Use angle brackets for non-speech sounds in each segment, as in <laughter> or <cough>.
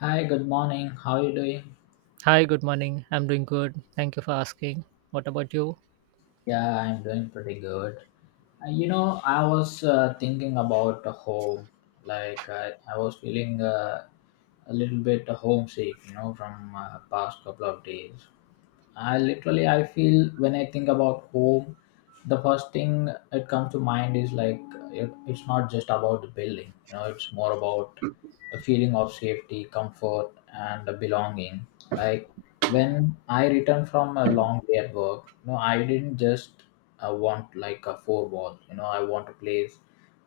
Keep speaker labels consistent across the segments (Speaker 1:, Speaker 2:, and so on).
Speaker 1: Hi, good morning. How are you doing?
Speaker 2: Hi, good morning. I'm doing good. Thank you for asking. What about you?
Speaker 1: Yeah, I'm doing pretty good. I was thinking about the home. I was feeling a little bit homesick, from past couple of days. I literally I feel when I think about home, the first thing that comes to mind is like it's not just about the building. You know, it's more about a feeling of safety, comfort, and a belonging. Like when I return from a long day at work, you know, I didn't just want like a four wall. You know, I want a place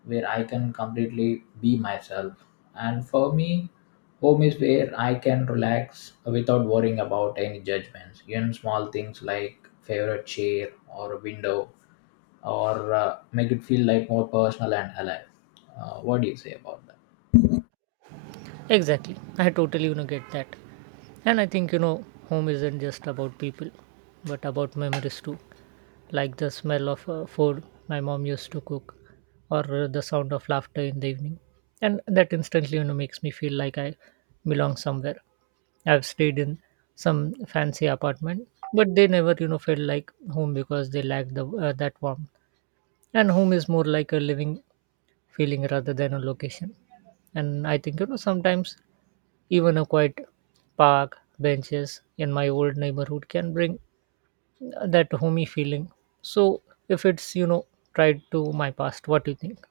Speaker 1: where I can completely be myself. And for me, home is where I can relax without worrying about any judgments. Even small things like favorite chair or a window or make it feel like more personal and alive. What do you say about that?
Speaker 2: Exactly. I totally, get that. And I think, home isn't just about people, but about memories too. Like the smell of food my mom used to cook or the sound of laughter in the evening. And that instantly, makes me feel like I belong somewhere. I've stayed in some fancy apartment, but they never, felt like home because they lack the that warmth. And home is more like a living feeling rather than a location. And I think, sometimes even a quiet park, benches in my old neighborhood can bring that homey feeling. So if it's tied to my past, what do you think?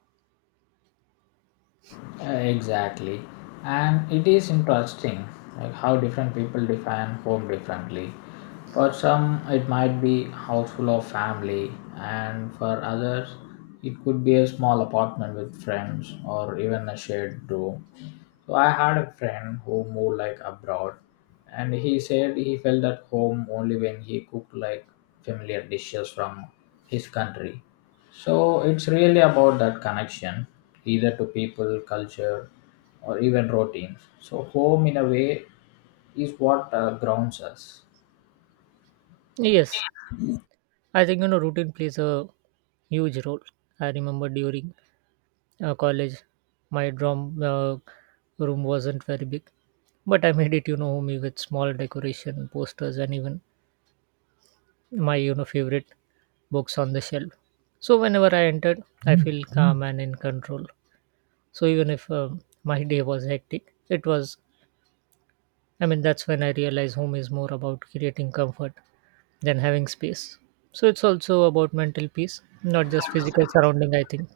Speaker 1: Exactly. And it is interesting like how different people define home differently. For some, it might be house full of family, and for others, it could be a small apartment with friends or even a shared room. So I had a friend who moved like abroad, and he said he felt at home only when he cooked like familiar dishes from his country. So it's really about that connection, either to people, culture, or even routines. So home, in a way, is what grounds us.
Speaker 2: Yes, I think, routine plays a huge role. I remember during college, my drum room wasn't very big, but I made it, homey with small decoration, posters, and even my favorite books on the shelf. So whenever I entered I feel calm and in control. So even if my day was hectic, it was. That's when I realized home is more about creating comfort than having space. So it's also about mental peace, not just physical surrounding, I think.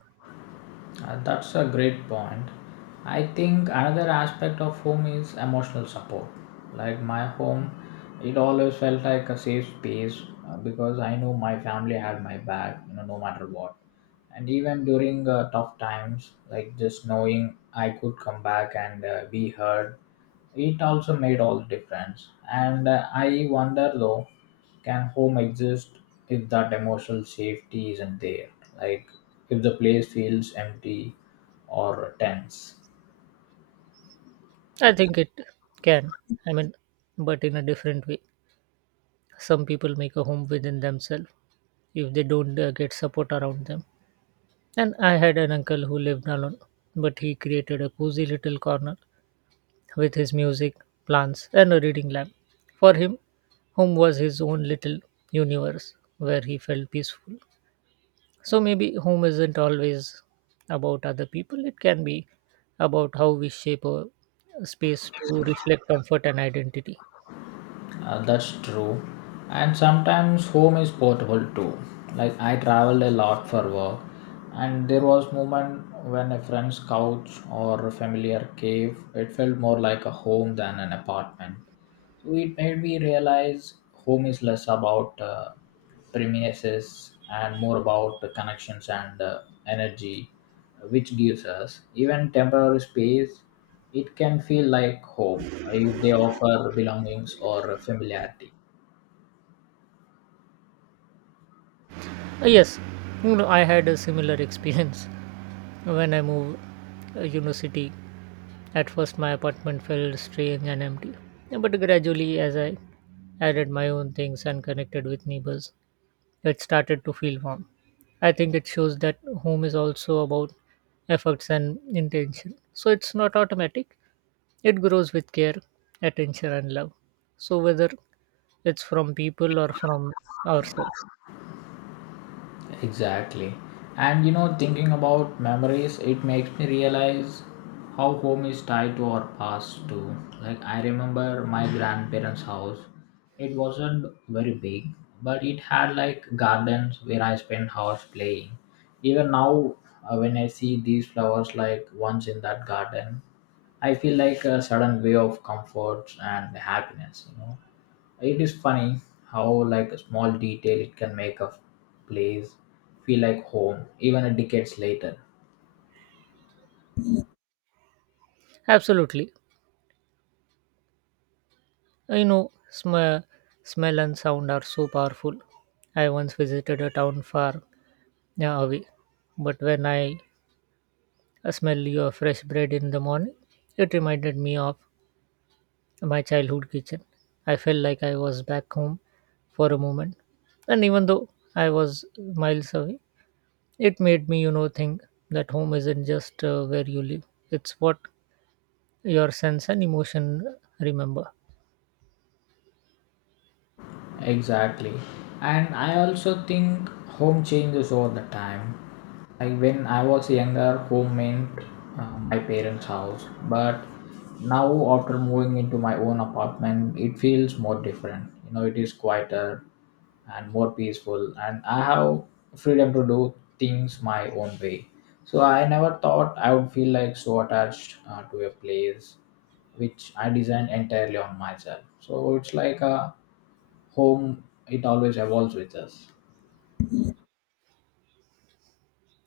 Speaker 1: That's a great point. I think another aspect of home is emotional support. Like my home, it always felt like a safe space because I knew my family had my back, you know, no matter what. And even during tough times, like just knowing I could come back and be heard, it also made all the difference. And I wonder though, can home exist if that emotional safety isn't there? Like if the place feels empty or tense.
Speaker 2: I think it can. I mean, but in a different way, some people make a home within themselves if they don't get support around them. And I had an uncle who lived alone, but he created a cozy little corner with his music, plants, and a reading lamp. For him, home was his own little universe where he felt peaceful. So maybe home isn't always about other people, it can be about how we shape a space to reflect comfort and identity.
Speaker 1: That's true. And sometimes home is portable too. Like I traveled a lot for work, and there was moment when a friend's couch or a familiar cave, it felt more like a home than an apartment. So it made me realize home is less about premises and more about the connections and energy which gives us even temporary space. It can feel like home if they offer belongings or familiarity.
Speaker 2: Yes, I had a similar experience <laughs> when I moved, city. At first, my apartment felt strange and empty, but gradually, as I added my own things and connected with neighbors, it started to feel warm. I think it shows that home is also about efforts and intention. So it's not automatic, it grows with care, attention, and love. So whether it's from people or from ourselves,
Speaker 1: Exactly. And you know, thinking about memories, it makes me realize how home is tied to our past too. Like I remember my grandparents' house. It wasn't very big, but it had like gardens where I spent hours playing. Even now, when I see these flowers like once in that garden, I feel like a sudden way of comfort and happiness, you know. It is funny how like a small detail it can make a place feel like home even a decades later.
Speaker 2: absolutely. You know, sm- Smell and sound are so powerful. I once visited a town far. Yeah, Avi. But when I smell your fresh bread in the morning, it reminded me of my childhood kitchen. I felt like I was back home for a moment. And even though I was miles away, it made me, think that home isn't just where you live, it's what your sense and emotion remember.
Speaker 1: Exactly. And I also think home changes over the time. Like when I was younger, home meant my parents' house. But now, after moving into my own apartment, it feels more different. You know, it is quieter, and more peaceful, and I have freedom to do things my own way. So I never thought I would feel like so attached to a place which I designed entirely on myself. So it's like a home, it always evolves with us.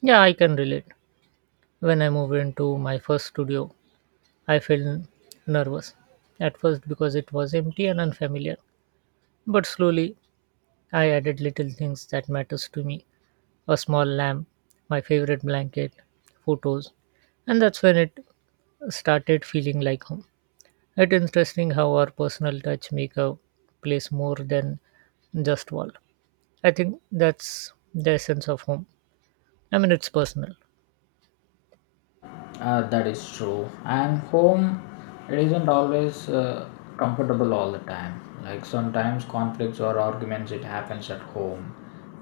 Speaker 2: Yeah, I can relate. When I moved into my first studio, I felt nervous at first because it was empty and unfamiliar. But slowly I added little things that matters to me. A small lamp, my favorite blanket, photos. And that's when it started feeling like home. It's interesting how our personal touch make a place more than just wall. I think that's the essence of home. I mean, it's personal.
Speaker 1: That is true. And home, it isn't always comfortable all the time. Like sometimes conflicts or arguments, it happens at home,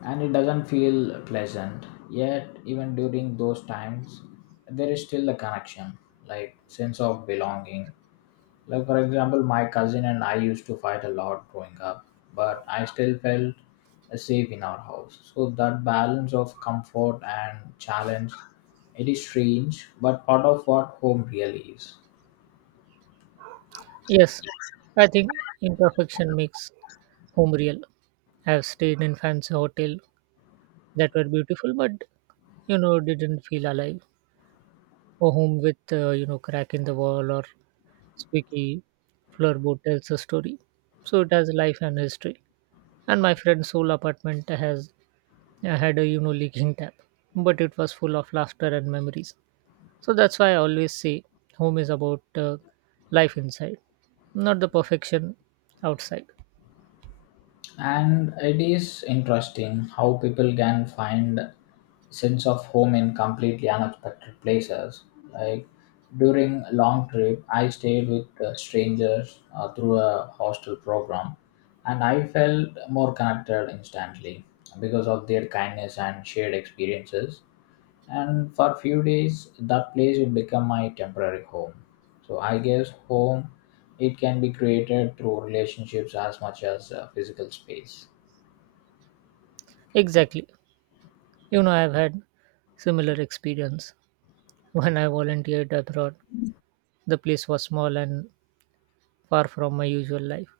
Speaker 1: and it doesn't feel pleasant. Yet, even during those times, there is still a connection, like sense of belonging, like, for example, my cousin and I used to fight a lot growing up, but I still felt safe in our house. So, that balance of comfort and challenge, it is strange, but part of what home really is.
Speaker 2: Yes, I think imperfection makes home real. I've stayed in fancy hotel that were beautiful, but didn't feel alive. Or home with crack in the wall, or squeaky floorboard tells a story. So it has life and history. And my friend's whole apartment has had a leaking tap, but it was full of laughter and memories. So that's why I always say home is about life inside, not the perfection outside.
Speaker 1: And it is interesting how people can find sense of home in completely unexpected places. Like during long trip I stayed with strangers through a hostel program, and I felt more connected instantly because of their kindness and shared experiences. And for few days that place will become my temporary home. So I guess home, it can be created through relationships as much as physical space.
Speaker 2: Exactly. You know, I've had similar experience when I volunteered abroad. The place was small and far from my usual life,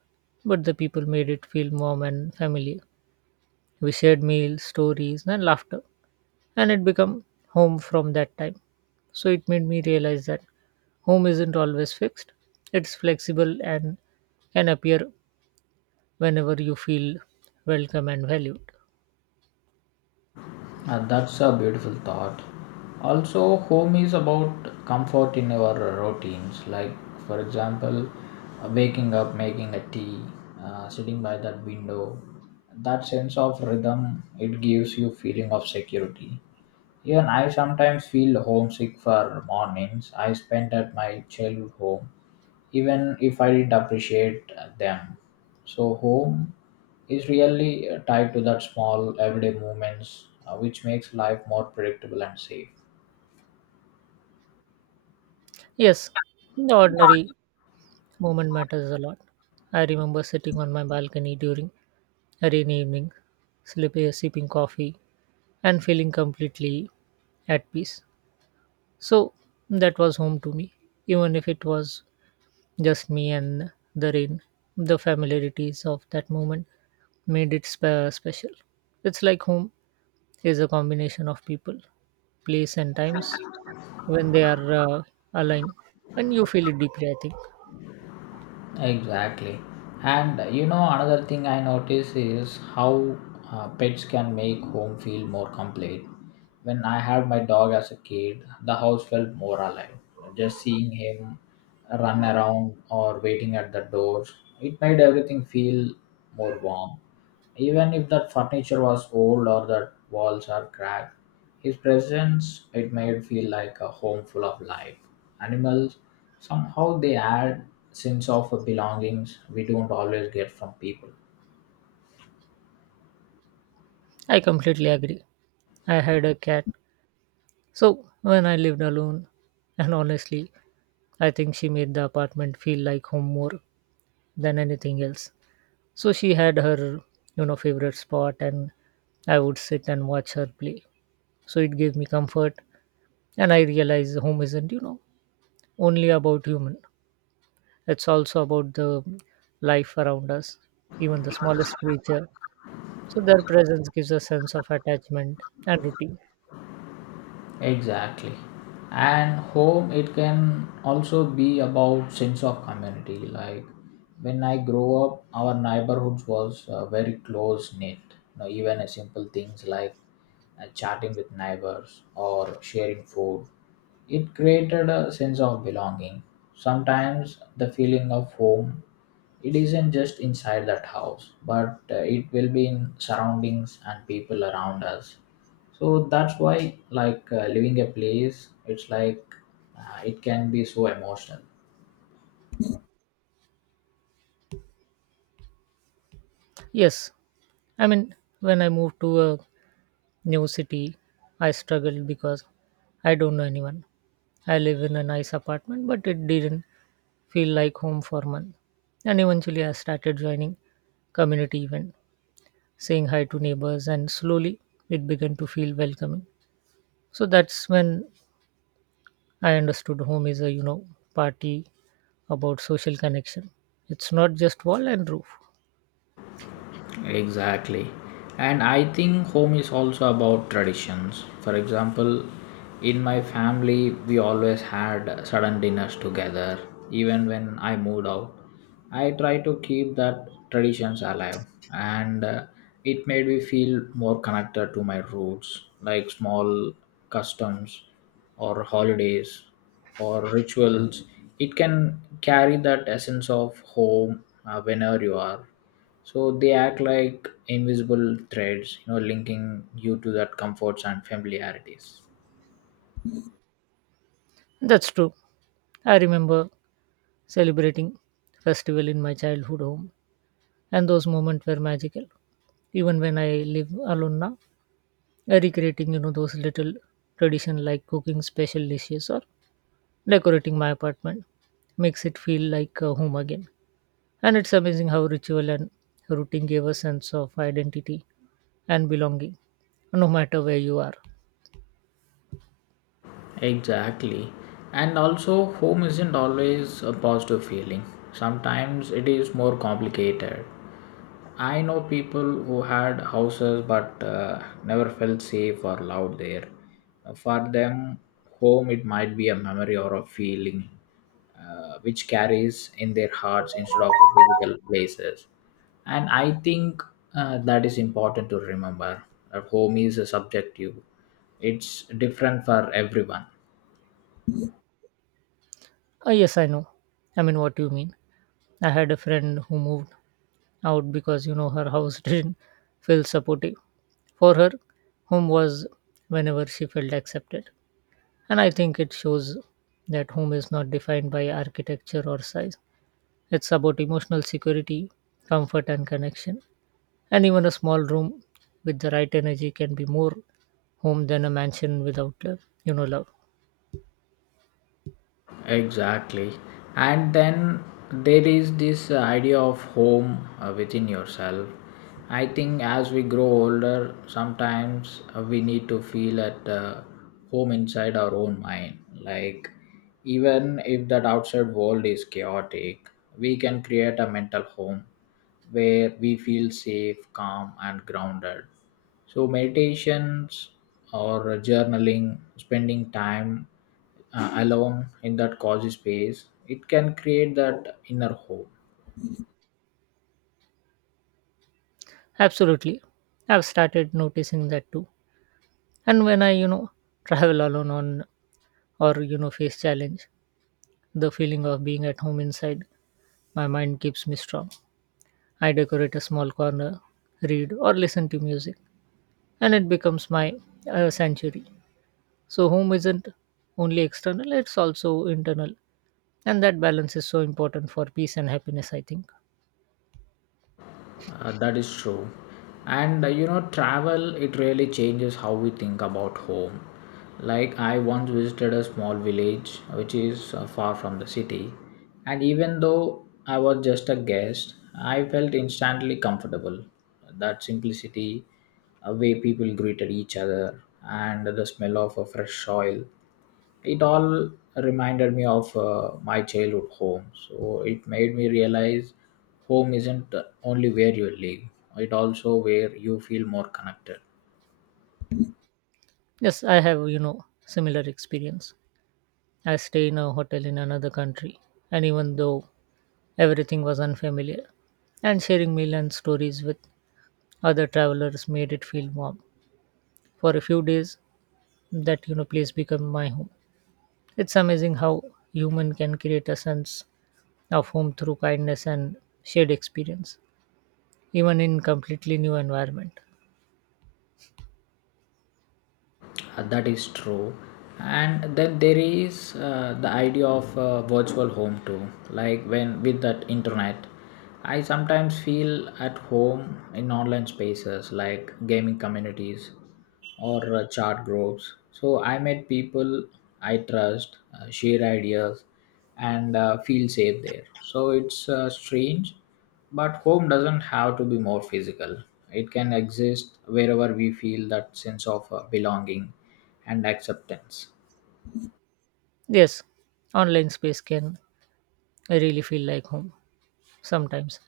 Speaker 2: but the people made it feel warm and familiar. We shared meals, stories, and laughter, and it became home from that time. So it made me realize that home isn't always fixed, it's flexible and can appear whenever you feel welcome and valued.
Speaker 1: And that's a beautiful thought. Also, home is about comfort in your routines. Like for example, waking up, making a tea, sitting by that window, that sense of rhythm, it gives you feeling of security. Even I sometimes feel homesick for mornings I spent at my childhood home, even if I didn't appreciate them. So, home is really tied to that small everyday moments, which makes life more predictable and safe.
Speaker 2: Yes, the ordinary moment matters a lot. I remember sitting on my balcony during a rainy evening, sleeping, sipping coffee, and feeling completely at peace. So that was home to me, even if it was just me and the rain. The familiarities of that moment made it special. It's like home is a combination of people, place, and times when they are aligned, and you feel it deeply, I think.
Speaker 1: Exactly. And another thing I notice is how pets can make home feel more complete. When I had my dog as a kid, the house felt more alive. Just seeing him run around or waiting at the door, it made everything feel more warm. Even if that furniture was old or that walls are cracked, his presence it made feel like a home full of life. Animals somehow they add sense of belongings we don't always get from people.
Speaker 2: I completely agree. I had a cat, so when I lived alone, and honestly, I think she made the apartment feel like home more than anything else. So she had her, favorite spot, and I would sit and watch her play. So it gave me comfort, and I realize home isn't, only about human, it's also about the life around us, even the smallest creature. So their presence gives a sense of attachment and routine.
Speaker 1: Exactly. And home it can also be about sense of community. Like when I grow up, our neighborhoods was very close knit. You know, even a simple things like chatting with neighbors or sharing food, it created a sense of belonging. Sometimes the feeling of home, it isn't just inside that house, but it will be in surroundings and people around us. So that's why, like leaving a place, it's like it can be so emotional.
Speaker 2: Yes, I mean, when I moved to a new city, I struggled because I don't know anyone. I live in a nice apartment but it didn't feel like home for a month. And eventually I started joining community event, saying hi to neighbors, and slowly it began to feel welcoming. So that's when I understood home is, a party about social connection. It's not just wall and roof.
Speaker 1: Exactly. And I think home is also about traditions. For example, in my family, we always had sudden dinners together, even when I moved out. I try to keep that traditions alive, and it made me feel more connected to my roots, like small customs or holidays or rituals. It can carry that essence of home whenever you are. So they act like invisible threads, you know, linking you to that comforts and familiarities.
Speaker 2: That's true. I remember celebrating festival in my childhood home, and those moments were magical. Even when I live alone now, I recreating those little tradition like cooking special dishes or decorating my apartment makes it feel like home again. And it's amazing how ritual and routine gave a sense of identity and belonging, no matter where you are.
Speaker 1: Exactly. And also, home isn't always a positive feeling. Sometimes it is more complicated. I know people who had houses but never felt safe or loved there. For them, home it might be a memory or a feeling which carries in their hearts instead of physical places. And I think that is important to remember that home is a subjective, it's different for everyone.
Speaker 2: Ah, yes, I know. I mean, what you mean. I had a friend who moved out because, her house <laughs> didn't feel supportive. For her, home was whenever she felt accepted. And I think it shows that home is not defined by architecture or size. It's about emotional security, comfort, and connection. And even a small room with the right energy can be more home than a mansion without love.
Speaker 1: Exactly. And then there is this idea of home within yourself. I think as we grow older, sometimes we need to feel at home inside our own mind. Like, even if that outside world is chaotic, we can create a mental home where we feel safe, calm, and grounded. So, meditations or journaling, spending time alone in that cozy space, it can create that inner hope.
Speaker 2: Absolutely. I've started noticing that too. And when I, travel alone on, or, face challenge, the feeling of being at home inside my mind keeps me strong. I decorate a small corner, read or listen to music, and it becomes my sanctuary. So home isn't only external, it's also internal. And that balance is so important for peace and happiness, I think.
Speaker 1: That is true. And travel, it really changes how we think about home. Like, I once visited a small village which is far from the city, and even though I was just a guest, I felt instantly comfortable. That simplicity, a way people greeted each other, and the smell of a fresh soil, it all reminded me of my childhood home. So it made me realize home isn't only where you live, it also where you feel more connected.
Speaker 2: Yes, I have, similar experience. I stay in a hotel in another country, and even though everything was unfamiliar, and sharing meal and stories with other travelers made it feel warm. For a few days, that place became my home. It's amazing how human can create a sense of home through kindness and shared experience, even in completely new environment.
Speaker 1: That is true. And then there is the idea of virtual home too. Like when with that internet, I sometimes feel at home in online spaces like gaming communities or chat groups. So I met people I trust, share ideas, and feel safe there. So it's strange but home doesn't have to be more physical. It can exist wherever we feel that sense of belonging and acceptance.
Speaker 2: Yes, online space can really feel like home sometimes.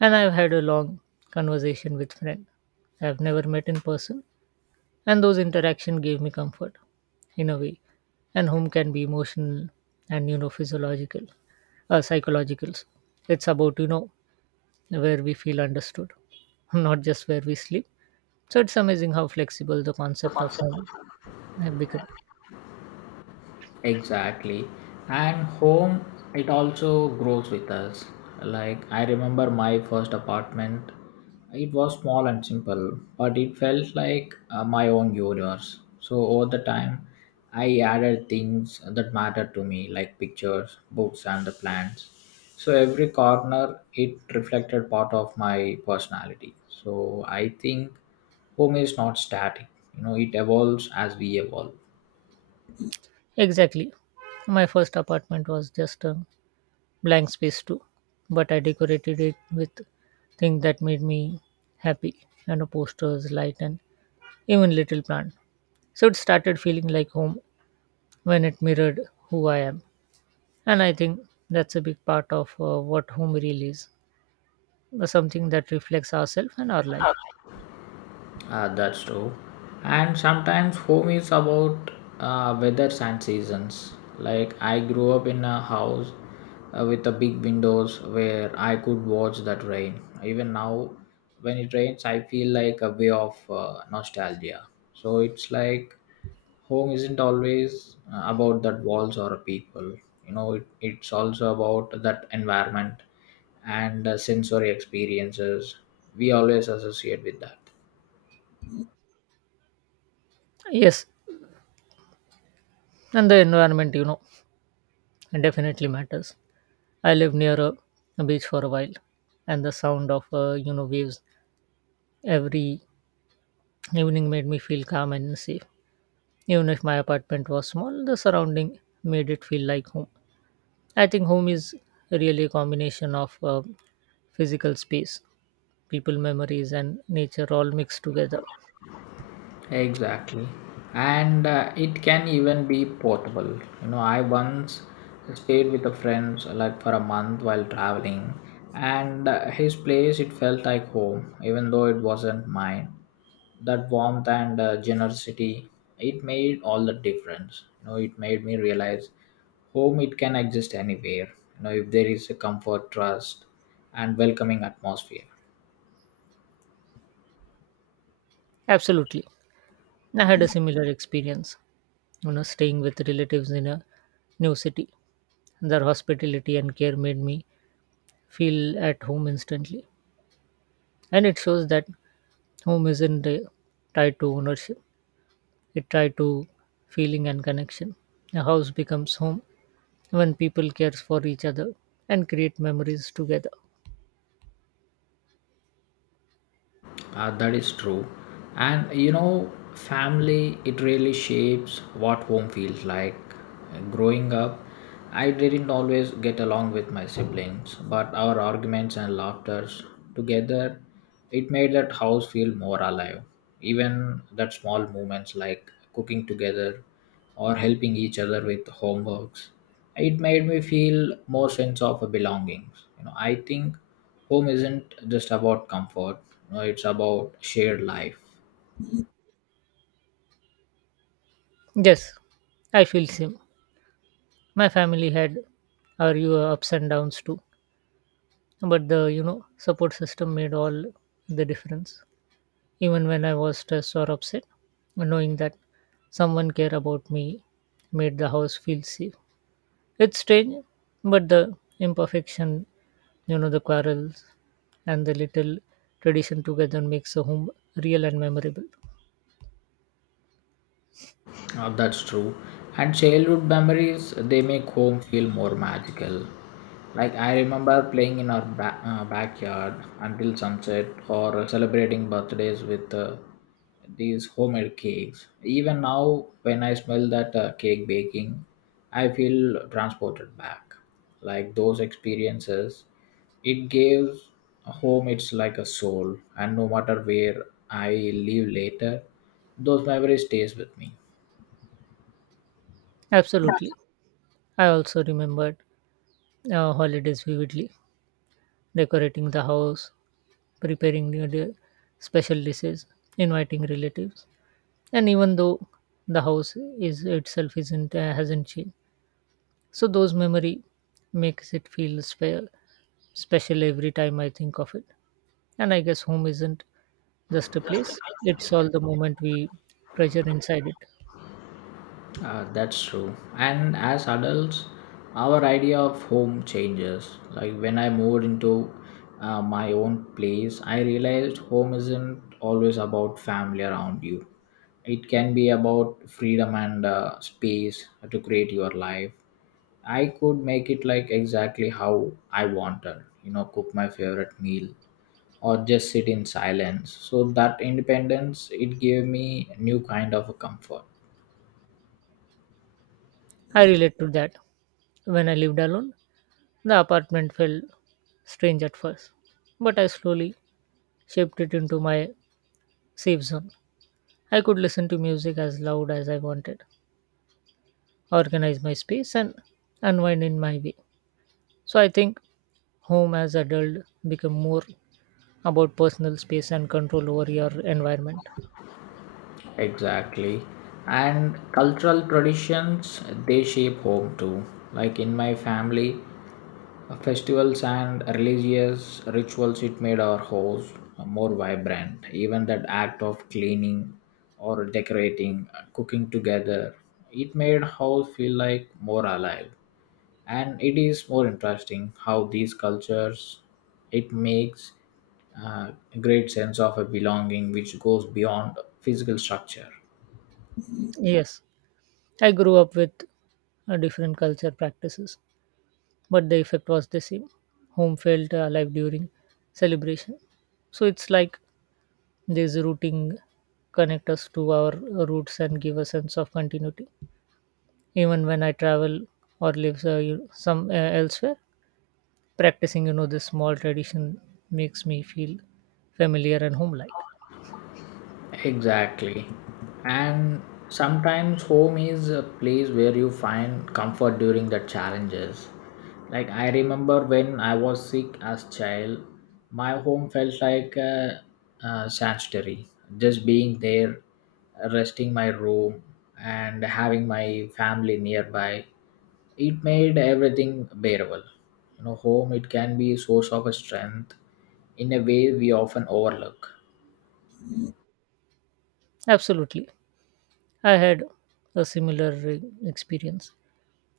Speaker 2: And I've had a long conversation with friend I've never met in person. And those interactions gave me comfort in a way. And home can be emotional and physiological, psychological. It's about where we feel understood, <laughs> not just where we sleep. So it's amazing how flexible the concept of home have become.
Speaker 1: Exactly. And home, it also grows with us. Like, I remember my first apartment. It was small and simple, but it felt like my own universe. So, over the time, I added things that mattered to me, like pictures, books, and the plants. So, every corner, it reflected part of my personality. So, I think home is not static, you know, it evolves as we evolve.
Speaker 2: Exactly, my first apartment was just a blank space too, but I decorated it with things that made me happy, and posters, light, and even little plant. So it started feeling like home when it mirrored who I am. And I think that's a big part of what home really is, something that reflects ourselves and our life.
Speaker 1: That's true. And sometimes home is about weathers and seasons. Like I grew up in a house with a big windows where I could watch that rain. Even now, when it rains, I feel like a way of nostalgia. So it's like home isn't always about that walls or people. You know, it's also about that environment and sensory experiences we always associate with that.
Speaker 2: Yes, and the environment, it definitely matters. I live near a beach for a while, and the sound of, waves every evening made me feel calm and safe. Even if my apartment was small, the surrounding made it feel like home. I think home is really a combination of physical space, people, memories, and nature all mixed together.
Speaker 1: Exactly. And it can even be portable. You know, I once stayed with a friend like for a month while traveling, and his place it felt like home, even though it wasn't mine. That warmth and generosity, it made all the difference. You know, it made me realize home it can exist anywhere. You know, if there is a comfort, trust, and welcoming atmosphere.
Speaker 2: Absolutely. I had a similar experience, staying with relatives in a new city. Their hospitality and care made me feel at home instantly. And it shows that home isn't tied to ownership, it tied to feeling and connection. A house becomes home when people care for each other and create memories together.
Speaker 1: That is true. And you know, family, it really shapes what home feels like. Growing up, I didn't always get along with my siblings, but our arguments and laughters together, it made that house feel more alive. Even that small moments like cooking together or helping each other with homeworks it made me feel more sense of a belongings, you know, I think home isn't just about comfort, you know, it's about shared life.
Speaker 2: Yes, I feel same. My family had our you ups and downs too, but the support system made all the difference. Even when I was stressed or upset, knowing that someone cared about me made the house feel safe. It's strange, but the imperfection, the quarrels and the little tradition together makes a home real and memorable.
Speaker 1: That's true. And childhood memories, they make home feel more magical. Like I remember playing in our backyard until sunset or celebrating birthdays with these homemade cakes. Even now, when I smell that cake baking, I feel transported back. Like those experiences, it gives home it's like a soul, and no matter where I live later, those memories stays with me.
Speaker 2: Absolutely. I also remembered holidays vividly, decorating the house, preparing special dishes, inviting relatives, and even though the house is itself isn't hasn't changed, so those memory makes it feel special every time I think of it. And I guess home isn't just a place, it's all the moment we treasure inside it.
Speaker 1: That's true. And as adults, our idea of home changes. Like when I moved into my own place, I realized home isn't always about family around you. It can be about freedom and space to create your life. I could make it like exactly how I wanted, you know, cook my favorite meal or just sit in silence. So that independence, it gave me new kind of a comfort.
Speaker 2: I relate to that. When I lived alone, the apartment felt strange at first, but I slowly shaped it into my safe zone. I could listen to music as loud as I wanted, organize my space, and unwind in my way. So I think home as adult become more about personal space and control over your environment.
Speaker 1: Exactly. And cultural traditions, they shape home too. Like in my family, festivals and religious rituals, it made our house more vibrant. Even that act of cleaning or decorating, cooking together, it made house feel like more alive and it is more interesting how these cultures it makes a great sense of a belonging which goes beyond physical structure.
Speaker 2: Yes, I grew up with different culture practices, but the effect was the same. Home felt alive during celebration. So it's like this routing connect us to our roots and give a sense of continuity. Even when I travel or live you- some elsewhere, practicing this small tradition makes me feel familiar and home-like.
Speaker 1: Exactly. And sometimes home is a place where you find comfort during the challenges. Like I remember when I was sick as child, my home felt like a sanctuary. Just being there, resting my room, and having my family nearby, it made everything bearable. You know, home it can be a source of strength in a way we often overlook.
Speaker 2: Absolutely, I had a similar experience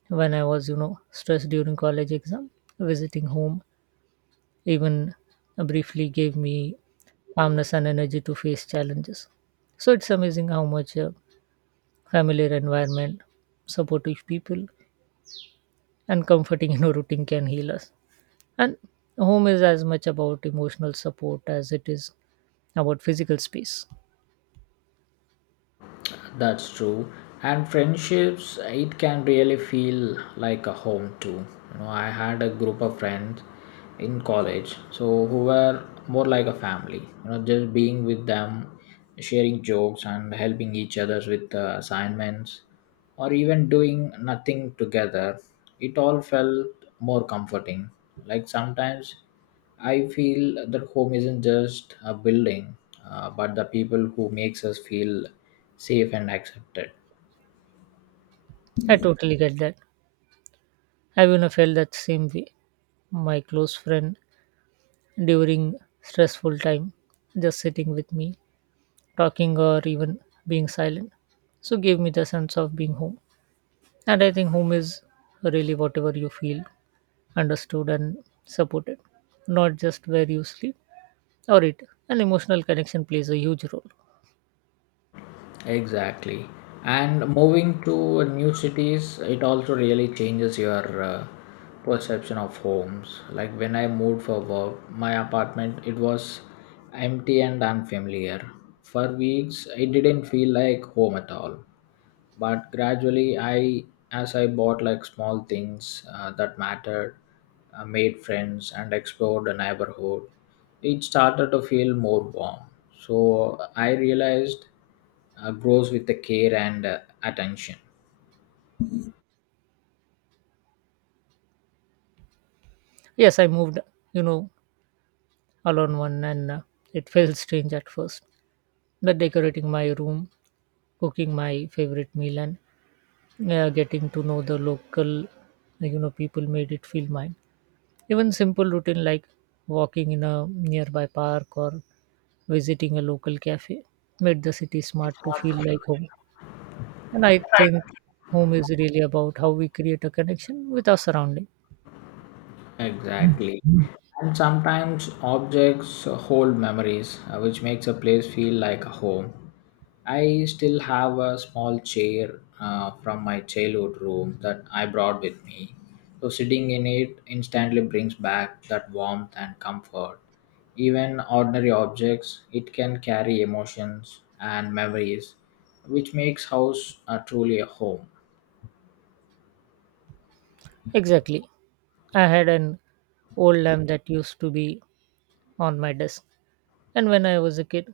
Speaker 2: when I was, stressed during college exam. Visiting home even briefly gave me calmness and energy to face challenges. So it's amazing how much a familiar environment, supportive people, and comforting <laughs> routine can heal us. And home is as much about emotional support as it is about physical space.
Speaker 1: That's true. And friendships, it can really feel like a home too. You know, I had a group of friends in college, so who were more like a family. You know, just being with them, sharing jokes and helping each other with assignments, or even doing nothing together. It all felt more comforting. Like sometimes I feel that home isn't just a building, but the people who makes us feel safe and accepted.
Speaker 2: I totally get that. I've even felt that same way. My close friend during stressful time just sitting with me talking or even being silent, so gave me the sense of being home. And I think home is really whatever you feel understood and supported, not just where you sleep or eat. An emotional connection plays a huge role.
Speaker 1: Exactly. And moving to new cities, it also really changes your perception of homes. Like when I moved for work, my apartment it was empty and unfamiliar. For weeks, it didn't feel like home at all. But gradually, I as I bought like small things that mattered, made friends and explored the neighborhood, it started to feel more warm. So I realized grows with the care and attention.
Speaker 2: Yes, I moved, you know alone one, and it felt strange at first, but decorating my room, cooking my favorite meal, and getting to know the local people made it feel mine. Even simple routine like walking in a nearby park or visiting a local cafe made the city smart to feel like home. And I think home is really about how we create a connection with our surrounding.
Speaker 1: Exactly. And sometimes objects hold memories which makes a place feel like a home. I still have a small chair from my childhood room that I brought with me. So sitting in it instantly brings back that warmth and comfort. Even ordinary objects, it can carry emotions and memories, which makes house truly a home.
Speaker 2: Exactly. I had an old lamp that used to be on my desk. And when I was a kid,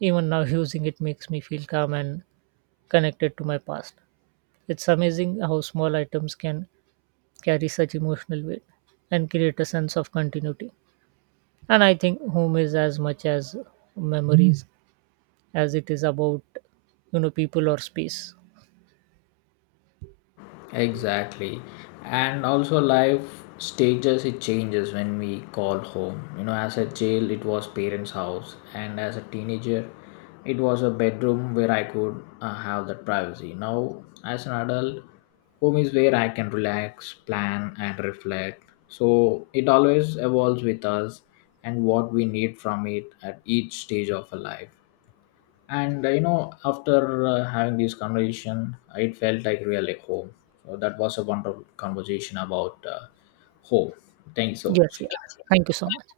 Speaker 2: even now <laughs> using it makes me feel calm and connected to my past. It's amazing how small items can carry such emotional weight and create a sense of continuity. And I think home is as much as memories as it is about people or space.
Speaker 1: Exactly. And also life stages it changes when we call home. You know, as a child it was parents' house and as a teenager it was a bedroom where I could have that privacy. Now as an adult home is where I can relax, plan and reflect. So it always evolves with us and what we need from it at each stage of our life. And you know, after having this conversation it felt like really home. So that was a wonderful conversation about home. Thank you so
Speaker 2: Yes, yeah,
Speaker 1: much.
Speaker 2: thank you so much.